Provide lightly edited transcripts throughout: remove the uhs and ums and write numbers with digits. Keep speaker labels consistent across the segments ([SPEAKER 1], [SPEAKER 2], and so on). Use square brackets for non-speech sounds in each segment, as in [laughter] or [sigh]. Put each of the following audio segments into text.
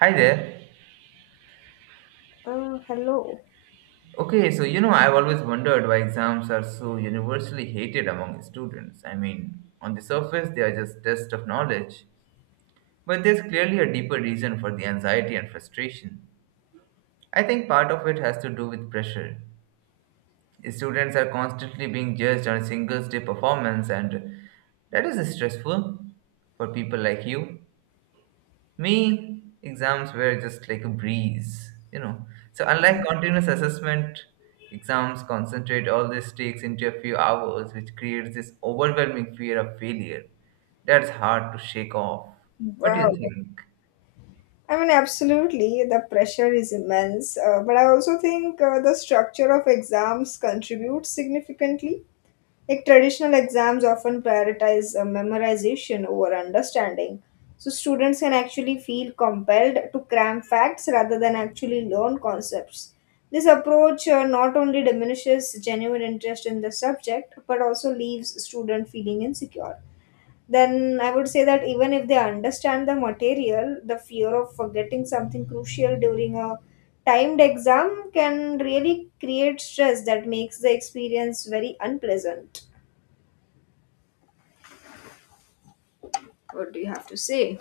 [SPEAKER 1] Hi there.
[SPEAKER 2] Hello.
[SPEAKER 1] I've always wondered why exams are so universally hated among students. On the surface, they are just tests of knowledge, but there's clearly a deeper reason for the anxiety and frustration. I think part of it has to do with pressure. Students are constantly being judged on a single day performance, and that is stressful for people like you. Me, exams were just like a breeze. So, unlike continuous assessment, exams concentrate all these takes into a few hours, which creates this overwhelming fear of failure. That's hard to shake off. What do you
[SPEAKER 2] Wow.
[SPEAKER 1] think?
[SPEAKER 2] I mean, absolutely, the pressure is immense. But I also think the structure of exams contributes significantly. Like traditional exams often prioritize memorization over understanding. So students can actually feel compelled to cram facts rather than actually learn concepts. This approach not only diminishes genuine interest in the subject, but also leaves student feeling insecure. Then I would say that even if they understand the material, the fear of forgetting something crucial during a timed exam can really create stress that makes the experience very unpleasant. What do you have to say?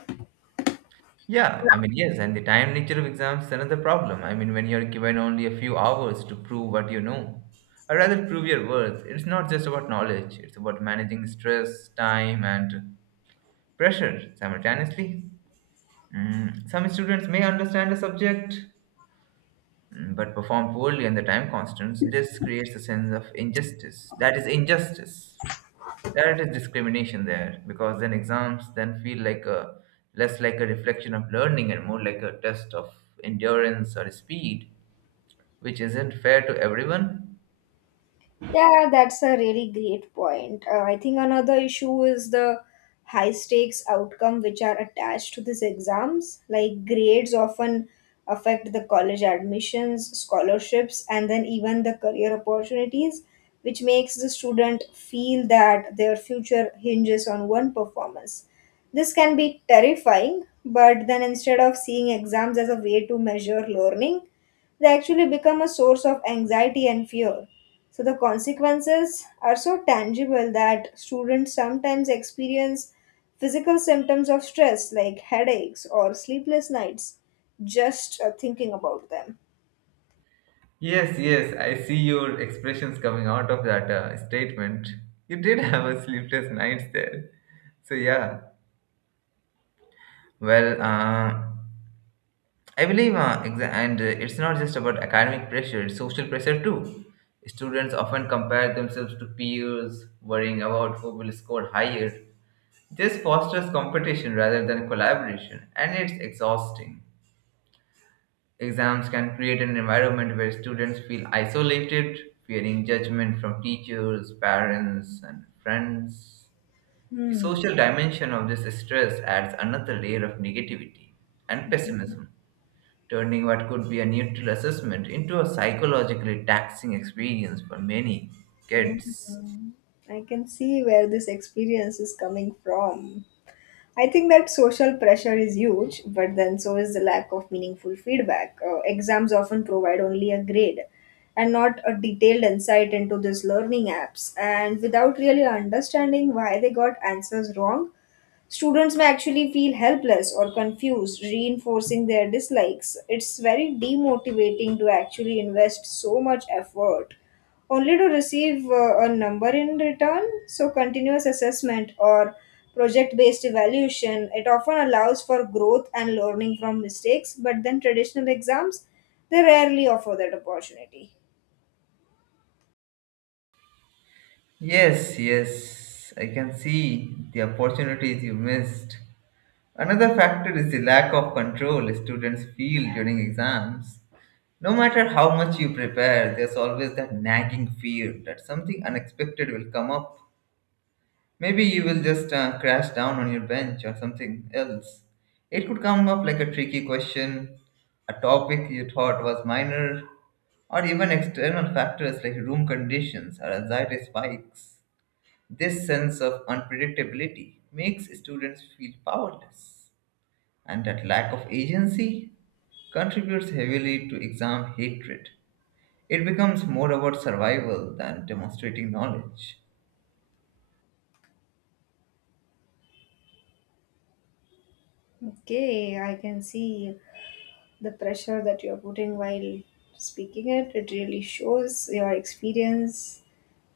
[SPEAKER 1] Yeah, I mean, yes, and the time nature of exams is another problem. I mean, when you're given only a few hours to prove what you know, or rather prove your worth, it's not just about knowledge, it's about managing stress, time, and pressure simultaneously. Some students may understand a subject but perform poorly and the time constants. This creates a sense of injustice. That is injustice. That is discrimination there because then exams then feel like a less like a reflection of learning and more like a test of endurance or speed, which isn't fair to everyone.
[SPEAKER 2] Yeah, that's a really great point. I think another issue is the high stakes outcome which are attached to these exams. Like grades often affect the college admissions, scholarships, and then even the career opportunities, which makes the student feel that their future hinges on one performance. This can be terrifying, but then instead of seeing exams as a way to measure learning, they actually become a source of anxiety and fear. So the consequences are so tangible that students sometimes experience physical symptoms of stress like headaches or sleepless nights just thinking about them.
[SPEAKER 1] Yes, yes, I see your expressions coming out of that statement. You did [laughs] have a sleepless nights there. So yeah, well, uh, I believe, exa- and it's not just about academic pressure, it's social pressure too. Students often compare themselves to peers, worrying about who will score higher. This fosters competition rather than collaboration, and it's exhausting. Exams can create an environment where students feel isolated, fearing judgment from teachers, parents, and friends. The
[SPEAKER 2] Hmm.
[SPEAKER 1] social dimension of this stress adds another layer of negativity and pessimism turning what could be a neutral assessment into a psychologically taxing experience for many kids.
[SPEAKER 2] Mhm. I can see where this experience is coming from. I think that social pressure is huge, but then so is the lack of meaningful feedback. Exams often provide only a grade and not a detailed insight into these learning apps. And without really understanding why they got answers wrong, students may actually feel helpless or confused, reinforcing their dislikes. It's very demotivating to actually invest so much effort only to receive a number in return. So, continuous assessment or project based evaluation it often allows for growth and learning from mistakes, but then traditional exams they rarely offer that opportunity.
[SPEAKER 1] Yes, yes, I can see the opportunities you missed. Another factor is the lack of control students feel during exams. No matter how much you prepare, there's always that nagging fear that something unexpected will come up. Maybe you will just crash down on your bench or something else. It could come up like a tricky question, a topic you thought was minor, or even external factors like room conditions or anxiety spikes. This sense of unpredictability makes students feel powerless, and that lack of agency contributes heavily to exam hatred. It becomes more about survival than demonstrating knowledge.
[SPEAKER 2] Okay, I can see the pressure that you're putting while speaking it really shows your experience.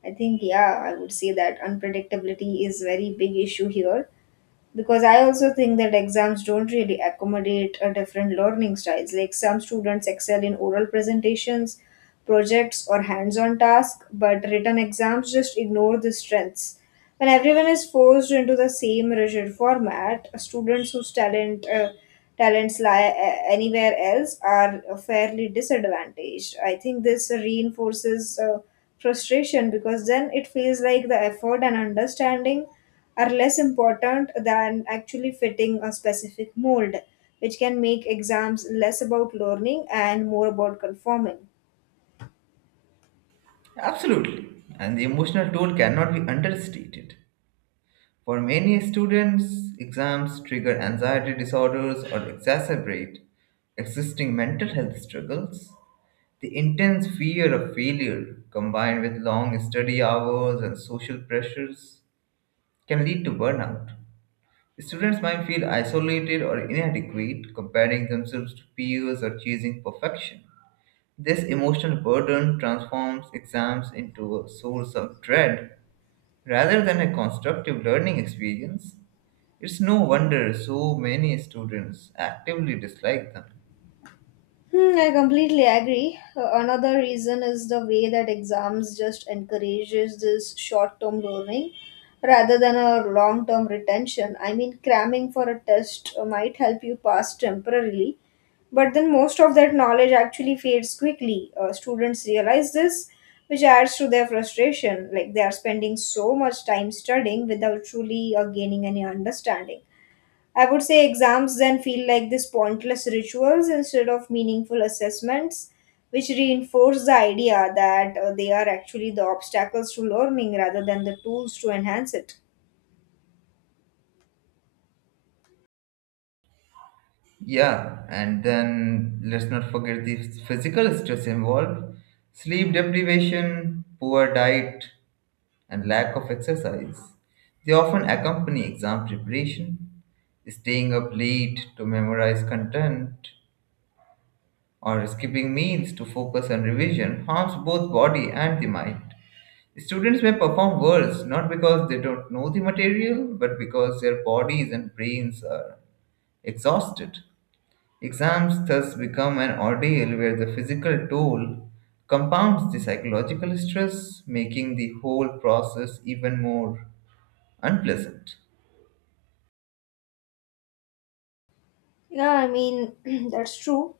[SPEAKER 2] I think, yeah, I would say that unpredictability is very big issue here because I also think that exams don't really accommodate a different learning styles, like some students excel in oral presentations, projects or hands-on tasks, but written exams just ignore the strengths. When everyone is forced into the same rigid format, students whose talents lie anywhere else are fairly disadvantaged. I think this reinforces frustration because then it feels like the effort and understanding are less important than actually fitting a specific mold, which can make exams less about learning and more about conforming.
[SPEAKER 1] Absolutely. And the emotional toll cannot be understated. For many students, exams trigger anxiety disorders or exacerbate existing mental health struggles. The intense fear of failure, combined with long study hours and social pressures, can lead to burnout. Students might feel isolated or inadequate, comparing themselves to peers or chasing perfection. This emotional burden transforms exams into a source of dread rather than a constructive learning experience. It's no wonder so many students actively dislike them.
[SPEAKER 2] Hmm, I completely agree. Another reason is the way that exams just encourages this short-term learning rather than a long-term retention. I mean, cramming for a test might help you pass temporarily, but then most of that knowledge actually fades quickly. Students realize this, which adds to their frustration. Like they are spending so much time studying without truly gaining any understanding. I would say exams then feel like these pointless rituals instead of meaningful assessments, which reinforce the idea that they are actually the obstacles to learning rather than the tools to enhance it.
[SPEAKER 1] Yeah, and then let's not forget the physical stress involved: sleep deprivation, poor diet, and lack of exercise. They often accompany exam preparation. Staying up late to memorize content, or skipping meals to focus on revision harms both body and the mind. Students may perform worse not because they don't know the material, but because their bodies and brains are exhausted. Exams thus become an ordeal where the physical toll compounds the psychological stress, making the whole process even more unpleasant.
[SPEAKER 2] Yeah, I mean, [clears throat] that's true.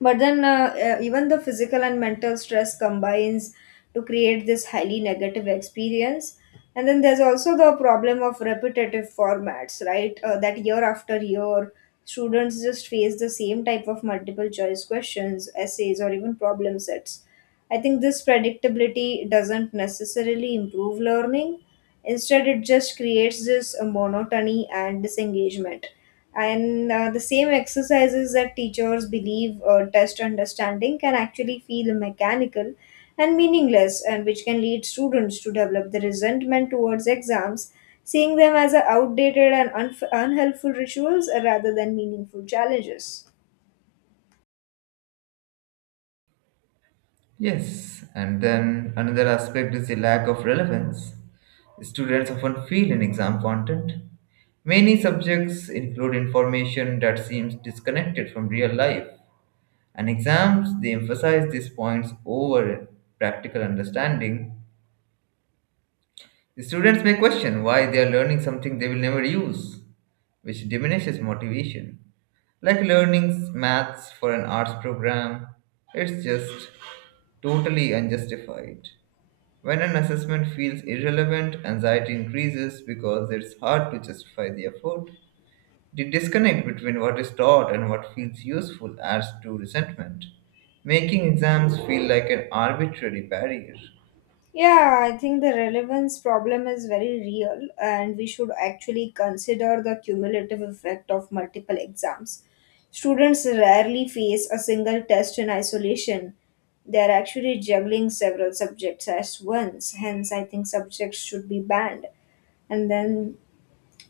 [SPEAKER 2] But then, even the physical and mental stress combines to create this highly negative experience. And then there's also the problem of repetitive formats, right? That year after year, students just face the same type of multiple choice questions, essays, or even problem sets. I think this predictability doesn't necessarily improve learning. Instead, it just creates this monotony and disengagement. And the same exercises that teachers believe test understanding can actually feel mechanical and meaningless, and which can lead students to develop the resentment towards exams, seeing them as a outdated and unhelpful rituals rather than meaningful challenges.
[SPEAKER 1] Yes, and then another aspect is the lack of relevance. Students often feel in exam content. Many subjects include information that seems disconnected from real life. And exams, they emphasize these points over practical understanding. The students may question why they are learning something they will never use, which diminishes motivation. Like learning maths for an arts program, it's just totally unjustified. When an assessment feels irrelevant, anxiety increases because it's hard to justify the effort. The disconnect between what is taught and what feels useful adds to resentment, making exams feel like an arbitrary barrier.
[SPEAKER 2] Yeah, I think the relevance problem is very real, and we should actually consider the cumulative effect of multiple exams. Students rarely face a single test in isolation. They are actually juggling several subjects at once, hence, I think subjects should be banned. And then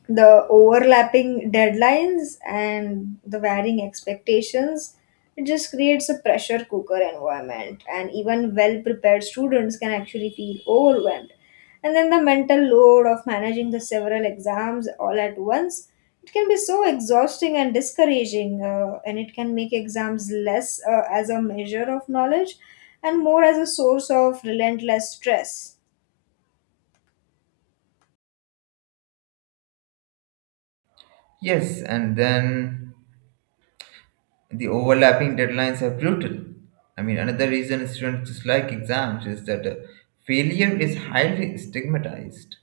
[SPEAKER 2] the overlapping deadlines and the varying expectations it just creates a pressure cooker environment, and even well prepared students can actually feel overwhelmed. And then the mental load of managing the several exams all at once, it can be so exhausting and discouraging, and it can make exams less as a measure of knowledge and more as a source of relentless stress.
[SPEAKER 1] Yes, and then the overlapping deadlines are brutal. I mean, another reason students dislike exams is that failure is highly stigmatized.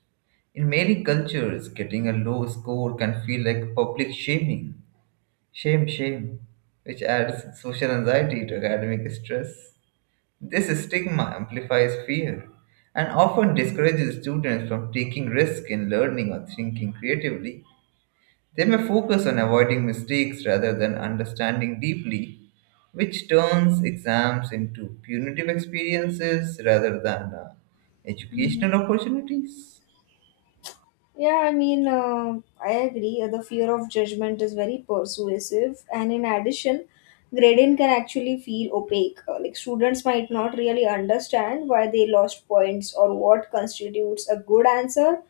[SPEAKER 1] In many cultures, getting a low score can feel like public shaming. Shame, shame, which adds social anxiety to academic stress. This stigma amplifies fear and often discourages students from taking risks in learning or thinking creatively. They may focus on avoiding mistakes rather than understanding deeply, which turns exams into punitive experiences rather than
[SPEAKER 2] Mhm.
[SPEAKER 1] educational opportunities.
[SPEAKER 2] Yeah, I mean, I agree. The fear of judgment is very persuasive, and in addition, grading can actually feel opaque. Like students might not really understand why they lost points or what constitutes a good answer,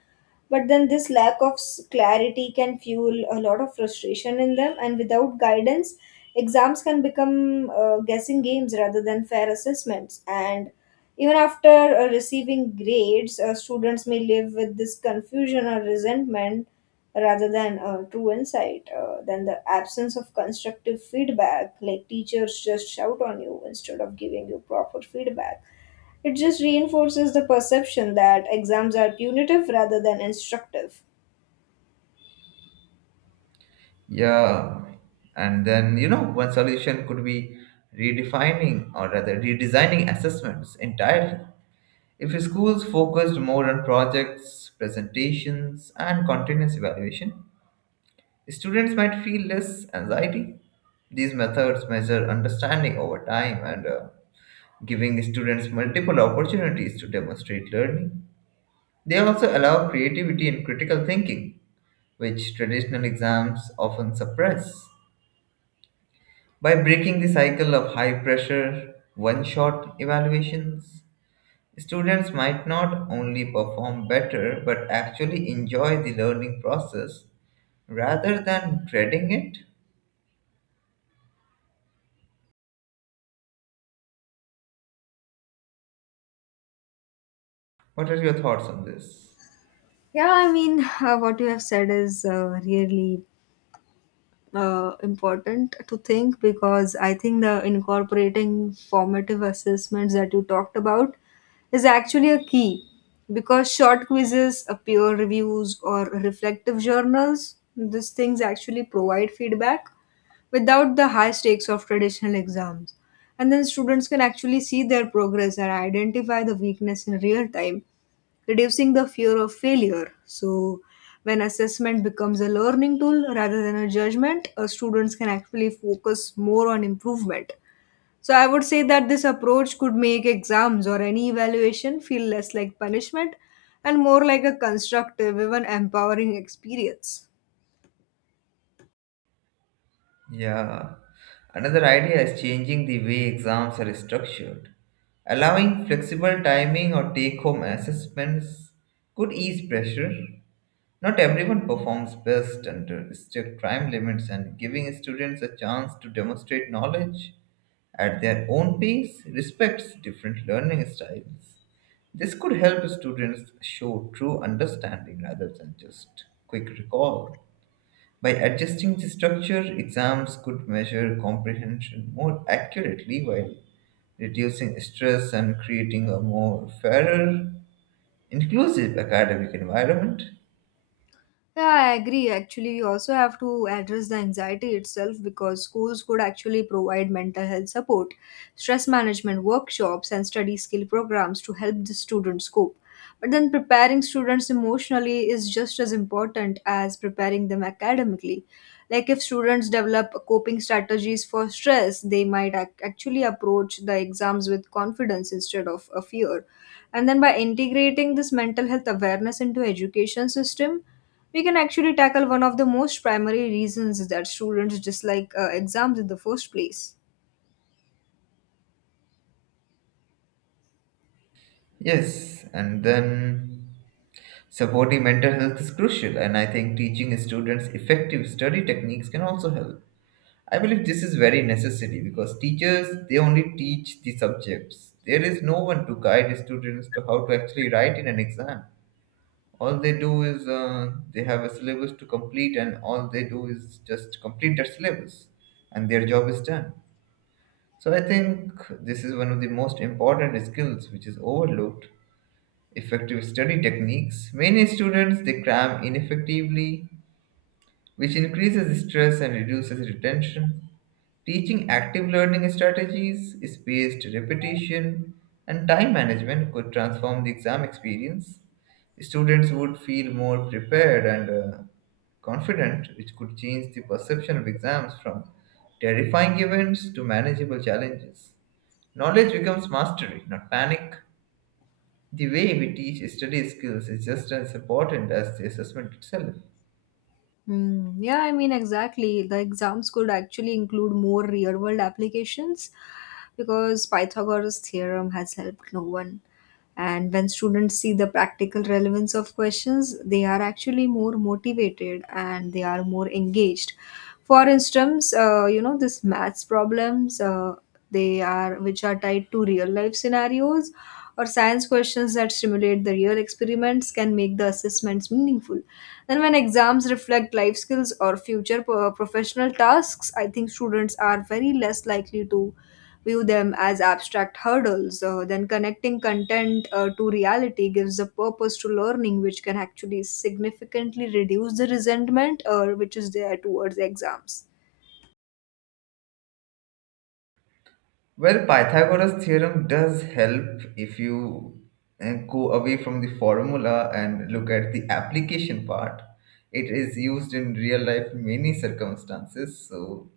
[SPEAKER 2] but then this lack of clarity can fuel a lot of frustration in them. And without guidance, exams can become guessing games rather than fair assessments. And even after receiving grades, students may live with this confusion or resentment rather than true insight. Than the absence of constructive feedback, like teachers just shout on you instead of giving you proper feedback, it just reinforces the perception that exams are punitive rather than instructive.
[SPEAKER 1] Yeah, and then you know, one solution could be redefining or rather redesigning assessments entirely. If schools focused more on projects, presentations, and continuous evaluation, students might feel less anxiety. These methods measure understanding over time and giving students multiple opportunities to demonstrate learning. They also allow creativity and critical thinking, which traditional exams often suppress. By breaking the cycle of high pressure, one shot evaluations, students might not only perform better but actually enjoy the learning process rather than dreading it. What are your thoughts on this?
[SPEAKER 2] Yeah, I mean, what you have said is really important to think, because I think the incorporating formative assessments that you talked about is actually a key, because short quizzes, peer reviews, or reflective journals, these things actually provide feedback without the high stakes of traditional exams. And then students can actually see their progress and identify the weakness in real time, reducing the fear of failure. So, when assessment becomes a learning tool rather than a judgment, students can actually focus more on improvement. So, I would say that this approach could make exams or any evaluation feel less like punishment and more like a constructive, even empowering experience.
[SPEAKER 1] Yeah. Another idea is changing the way exams are structured. Allowing flexible timing or take home assessments could ease pressure. Not everyone performs best under strict time limits, and giving students a chance to demonstrate knowledge at their own pace respects different learning styles. This could help students show true understanding rather than just quick recall. By adjusting the structure, exams could measure comprehension more accurately while reducing stress and creating a more fairer, inclusive academic environment.
[SPEAKER 2] Yeah, I agree. Actually, we also have to address the anxiety itself, because schools could actually provide mental health support, stress management workshops, and study skill programs to help the students cope. But then preparing students emotionally is just as important as preparing them academically. Like, if students develop coping strategies for stress, they might actually approach the exams with confidence instead of a fear. And then by integrating this mental health awareness into education system, we can actually tackle one of the most primary reasons that students dislike exams in the first place.
[SPEAKER 1] Yes, and then supporting mental health is crucial, and I think teaching students effective study techniques can also help. I believe this is very necessary because teachers they only teach the subjects. There is no one to guide students to how to actually write in an exam. All they do is they have a syllabus to complete, and all they do is just complete their syllabus, and their job is done. So I think this is one of the most important skills which is overlooked. Effective study techniques. Many students they cram ineffectively, which increases stress and reduces retention. Teaching active learning strategies, spaced repetition, and time management could transform the exam experience. Students would feel more prepared and confident, which could change the perception of exams from terrifying events to manageable challenges. Knowledge becomes mastery, not panic. The way we teach study skills is just as important as the assessment itself.
[SPEAKER 2] Mm, yeah, I mean, exactly. The exams could actually include more real world applications because Pythagoras' theorem has helped no one. And when students see the practical relevance of questions, they are actually more motivated and they are more engaged. For instance, you know, this maths problems, they are which are tied to real life scenarios or science questions that stimulate the real experiments can make the assessments meaningful. Then, when exams reflect life skills or future professional tasks, I think students are very less likely to view them as abstract hurdles. Then, connecting content to reality gives a purpose to learning, which can actually significantly reduce the resentment which is there towards exams.
[SPEAKER 1] Well, Pythagoras' theorem does help if you go away from the formula and look at the application part. It is used in real life in many circumstances. So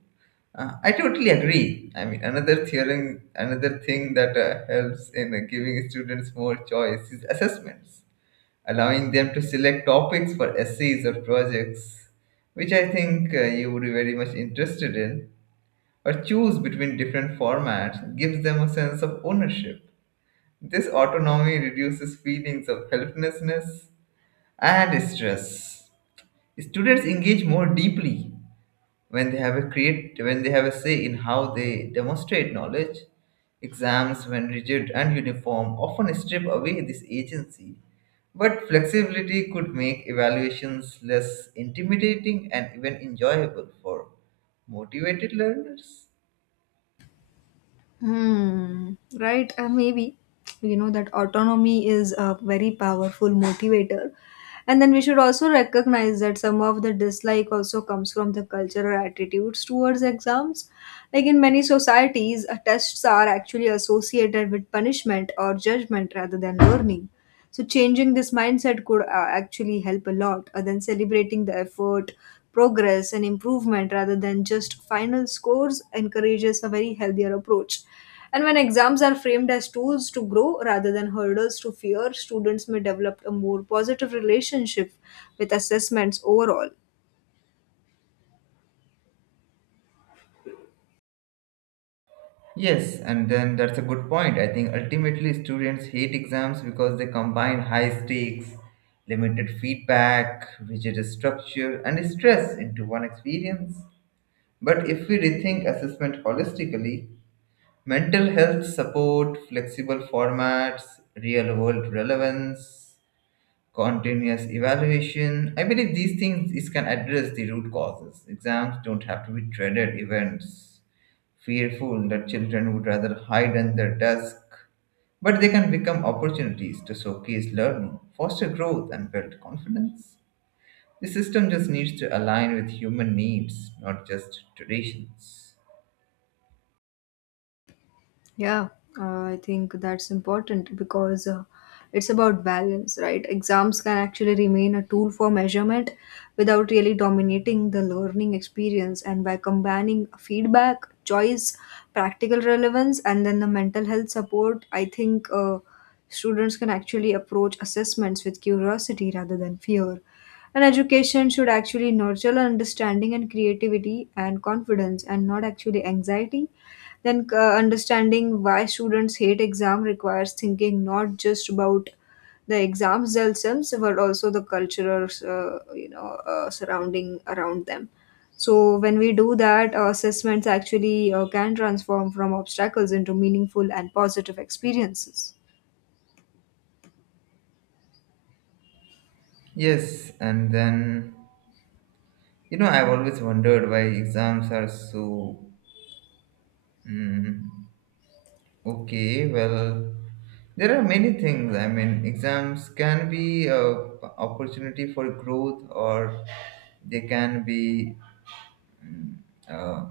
[SPEAKER 1] I totally agree. I mean, another theorem, another thing that helps in giving students more choice is assessments, allowing them to select topics for essays or projects, which I think you would be very much interested in or choose between different formats gives them a sense of ownership. This autonomy reduces feelings of helplessness and stress. Students engage more deeply when they have a say in how they demonstrate knowledge. Exams, when rigid and uniform, often strip away this agency. But flexibility could make evaluations less intimidating and even enjoyable for motivated learners.
[SPEAKER 2] Hmm, right, maybe. You know that autonomy is a very powerful motivator. And then we should also recognize that some of the dislike also comes from the cultural attitudes towards exams. Like in many societies, tests are actually associated with punishment or judgment rather than learning. So changing this mindset could actually help a lot, than celebrating the effort, progress, and improvement rather than just final scores encourages a very healthier approach. And when exams are framed as tools to grow rather than hurdles to fear, students may develop a more positive relationship with assessments overall.
[SPEAKER 1] Yes, and then that's a good point. I think ultimately students hate exams because they combine high stakes, limited feedback, rigid structure, and stress into one experience. But if we rethink assessment holistically, mental health support, flexible formats, real world relevance, continuous evaluation. I believe these things this can address the root causes. Exams don't have to be dreaded events, fearful that children would rather hide under desk, but they can become opportunities to showcase learning, foster growth, and build confidence. The system just needs to align with human needs, not just traditions.
[SPEAKER 2] Yeah, I think that's important because it's about balance, right? Exams can actually remain a tool for measurement without really dominating the learning experience. And by combining feedback, choice, practical relevance, and then the mental health support, I think students can actually approach assessments with curiosity rather than fear. And education should actually nurture understanding and creativity and confidence and not actually anxiety. Then understanding why students hate exam requires thinking not just about the exams themselves, but also the cultural, surrounding around them. So when we do that, assessments actually can transform from obstacles into meaningful and positive experiences.
[SPEAKER 1] Yes, and then you know I've always wondered why exams are so mm, okay, well, there are many things. I mean, exams can be a opportunity for growth, or they can be uh,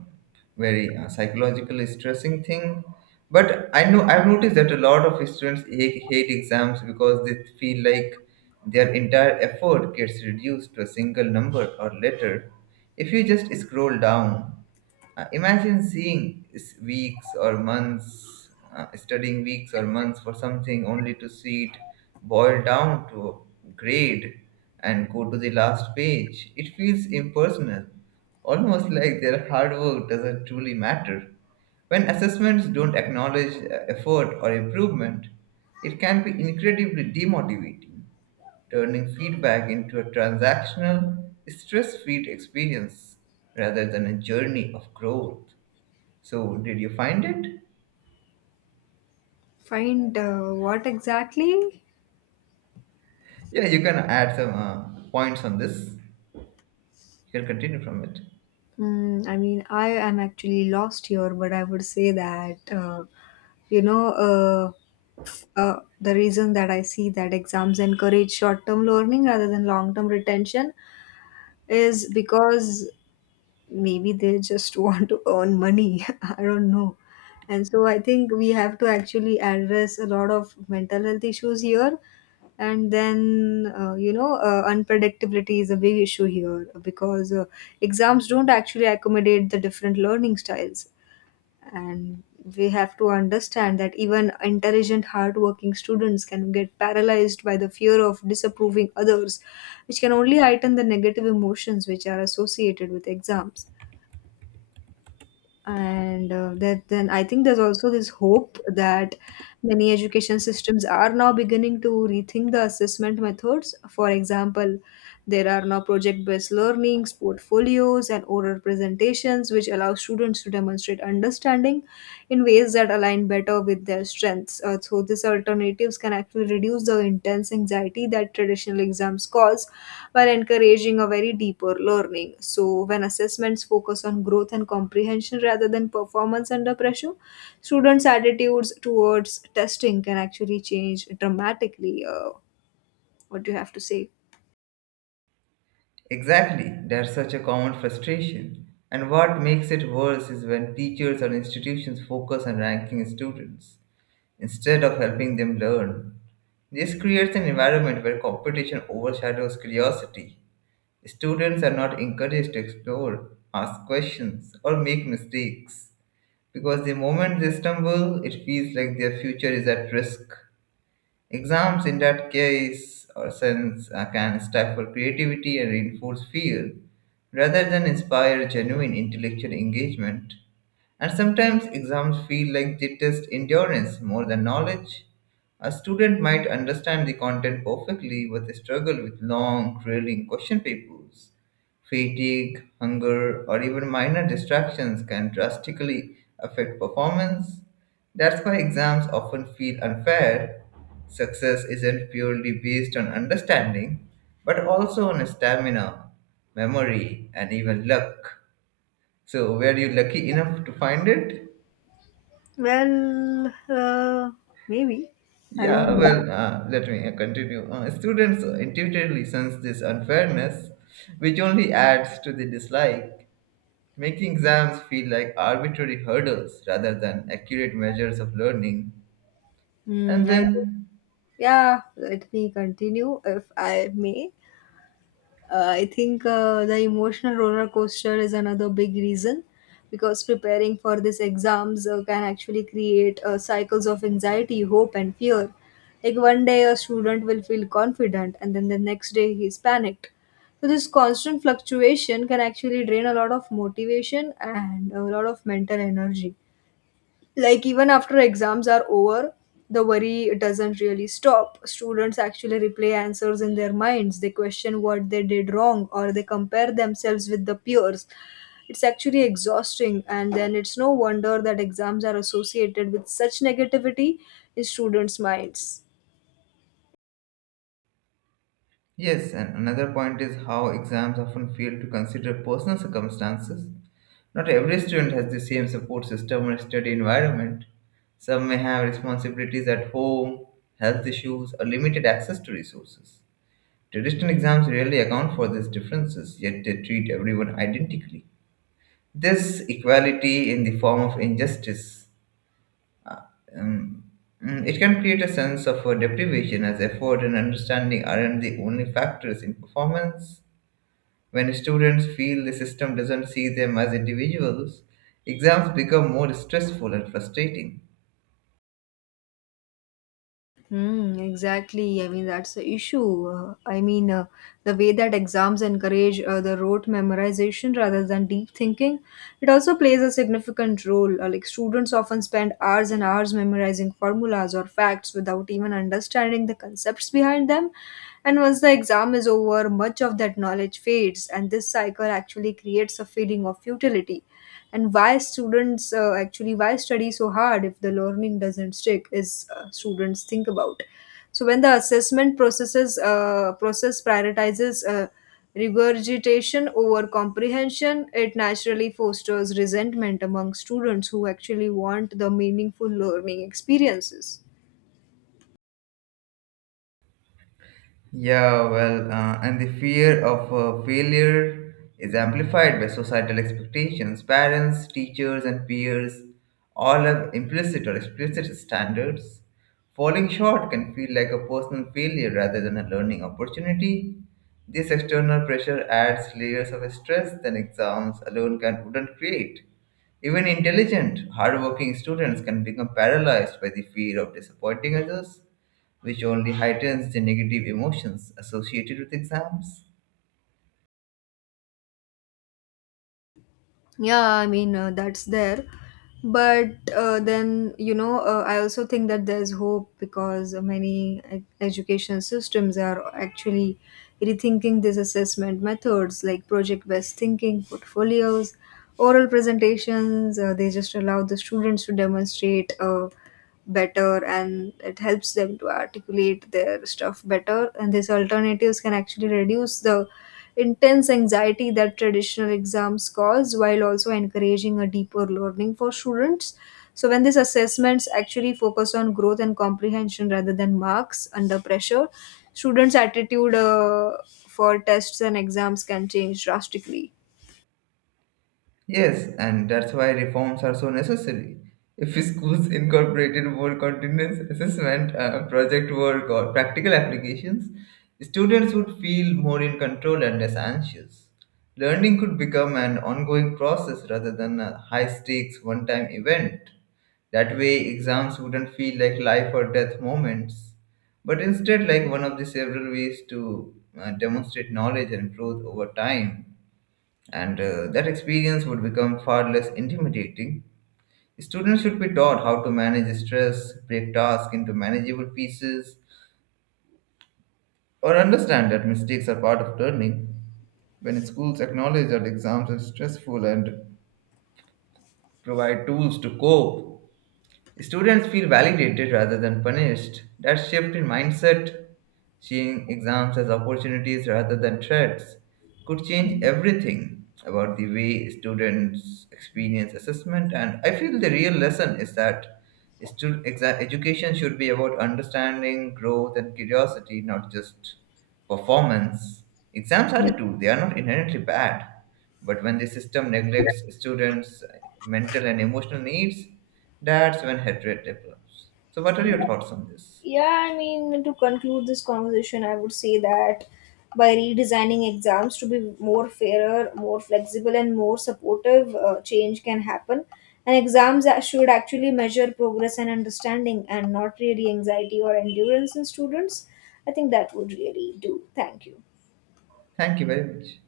[SPEAKER 1] very psychological stressing thing. But I know I've noticed that a lot of students hate exams because they feel like their entire effort gets reduced to a single number or letter. If you just scroll down. Imagine seeing s- weeks or months, studying weeks or months for something only to see it boil down to a grade and go to the last page. It feels impersonal, almost [laughs] like their hard work doesn't truly matter. When assessments don't acknowledge effort or improvement, it can be incredibly demotivating turning feedback into a transactional, stress free experience rather than a journey of growth. So, did you find it?
[SPEAKER 2] Find what exactly?
[SPEAKER 1] Yeah, you can add some points on this. You can continue from it.
[SPEAKER 2] Mm, I mean, I am actually lost here, but I would say that, you know, uh, the reason that I see that exams encourage short term learning rather than long term retention is because maybe they just [laughs] want to earn money [laughs] I don't know. And so I think we have to actually address a lot of mental health issues here. And then unpredictability is a big issue here because exams don't actually accommodate the different learning styles. And we have to understand that even intelligent hardworking students can get paralyzed by the fear of disapproving others, which can only heighten the negative emotions which are associated with exams. And that then I think there's also this hope that many education systems are now beginning to rethink the assessment methods. For example, there are now project based learnings, portfolios, and oral presentations which allow students to demonstrate understanding in ways that align better with their strengths. So these alternatives can actually reduce the intense anxiety that traditional exams cause while encouraging a very deeper learning. So when assessments focus on growth and comprehension rather than performance under pressure, students' attitudes towards testing can actually change dramatically. What do you have to say?
[SPEAKER 1] Exactly, that's such a common frustration. And what makes it worse is when teachers or institutions focus on ranking students instead of helping them learn. This creates an environment where competition overshadows curiosity. Students are not encouraged to explore, ask questions, or make mistakes because the moment they stumble, it feels like their future is at risk. Exams, in that case or sense, can stifle creativity and reinforce fear rather than inspire genuine intellectual engagement. And sometimes exams feel like they test endurance more than knowledge. A student might understand the content perfectly but struggle with long, grueling question papers. Fatigue, hunger, or even minor distractions can drastically affect performance. That's why exams often feel unfair. Success isn't purely based on understanding, but also on stamina, memory, and even luck. So, were you lucky enough to find it?
[SPEAKER 2] Well, maybe. I don't
[SPEAKER 1] Yeah,
[SPEAKER 2] know.
[SPEAKER 1] let me continue. Students intuitively sense this unfairness, which only adds to the dislike, making exams feel like arbitrary hurdles rather than accurate measures of learning.
[SPEAKER 2] Hmm,
[SPEAKER 1] And
[SPEAKER 2] I,
[SPEAKER 1] then
[SPEAKER 2] yeah, let me continue if I may. I think the emotional roller coaster is another big reason, because preparing for these exams can actually create cycles of anxiety, hope, and fear. Like one day a student will feel confident, and then the next day he's panicked. So this constant fluctuation can actually drain a lot of motivation and a lot of mental energy. Like even after exams are over, the worry doesn't really stop. Students actually replay answers in their minds, they question what they did wrong, or they compare themselves with the peers. It's actually exhausting, and then it's no wonder that exams are associated with such negativity in students minds.
[SPEAKER 1] yes, and another point is how exams often fail to consider personal circumstances. Not every student has the same support system or study environment. Some may have responsibilities at home, health issues, or limited access to resources. Traditional exams rarely account for these differences, yet they treat everyone identically. This equality in the form of injustice, um, it can create a sense of deprivation as effort and understanding aren't the only factors in performance. When students feel the system doesn't see them as individuals, exams become more stressful and frustrating.
[SPEAKER 2] Hmm, exactly. I mean, that's the issue. The way that exams encourage the rote memorization rather than deep thinking, it also plays a significant role. Like, students often spend hours and hours memorizing formulas or facts without even understanding the concepts behind them. And once the exam is over, much of that knowledge fades, and this cycle actually creates a feeling of futility and why students actually why study so hard if the learning doesn't stick, is students think about. So when the assessment process prioritizes regurgitation over comprehension, it naturally fosters resentment among students who actually want the meaningful learning experiences.
[SPEAKER 1] Yeah, and the fear of failure is amplified by societal expectations. Parents, teachers, and peers all have implicit or explicit standards. Falling short can feel like a personal failure rather than a learning opportunity. This external pressure adds layers of stress that exams alone can wouldn't create. Even intelligent, hardworking students can become paralyzed by the fear of disappointing others which only heightens the negative emotions associated with exams.
[SPEAKER 2] Yeah, I mean, that's there, but then you know I also think that there's hope because many education systems are actually rethinking these assessment methods, like project based thinking, portfolios, oral presentations. They just allow the students to demonstrate better, and it helps them to articulate their stuff better, and these alternatives can actually reduce the intense anxiety that traditional exams cause while also encouraging a deeper learning for students. So when these assessments actually focus on growth and comprehension rather than marks under pressure, students attitude for tests and exams can change drastically.
[SPEAKER 1] Yes, and that's why reforms are so necessary. If [laughs] schools incorporated more continuous assessment, project work, or practical applications, students would feel more in control and less anxious. Learning could become an ongoing process rather than a high stakes one time event. That way, exams wouldn't feel like life or death moments, but instead, like one of the several ways to demonstrate knowledge and growth over time and that experience would become far less intimidating. Students should be taught how to manage stress, break tasks into manageable pieces, or understand that mistakes are part of learning. When schools acknowledge that exams are stressful and provide tools to cope, students feel validated rather than punished. That shift in mindset, seeing exams as opportunities rather than threats, could change everything about the way students experience assessment. And I feel the real lesson is that education should be about understanding, growth, and curiosity, not just performance. Exams are a tool, they are not inherently bad. But when the system neglects students' mental and emotional needs, that's when hatred develops. So, what are
[SPEAKER 2] Yeah.
[SPEAKER 1] your thoughts on this?
[SPEAKER 2] Yeah, I mean, to conclude this conversation, I would say that by redesigning exams to be more fairer, more flexible, and more supportive, change can happen. And exams should actually measure progress and understanding and not really anxiety or endurance in students. I think that would really do. Thank you.
[SPEAKER 1] Thank you very much.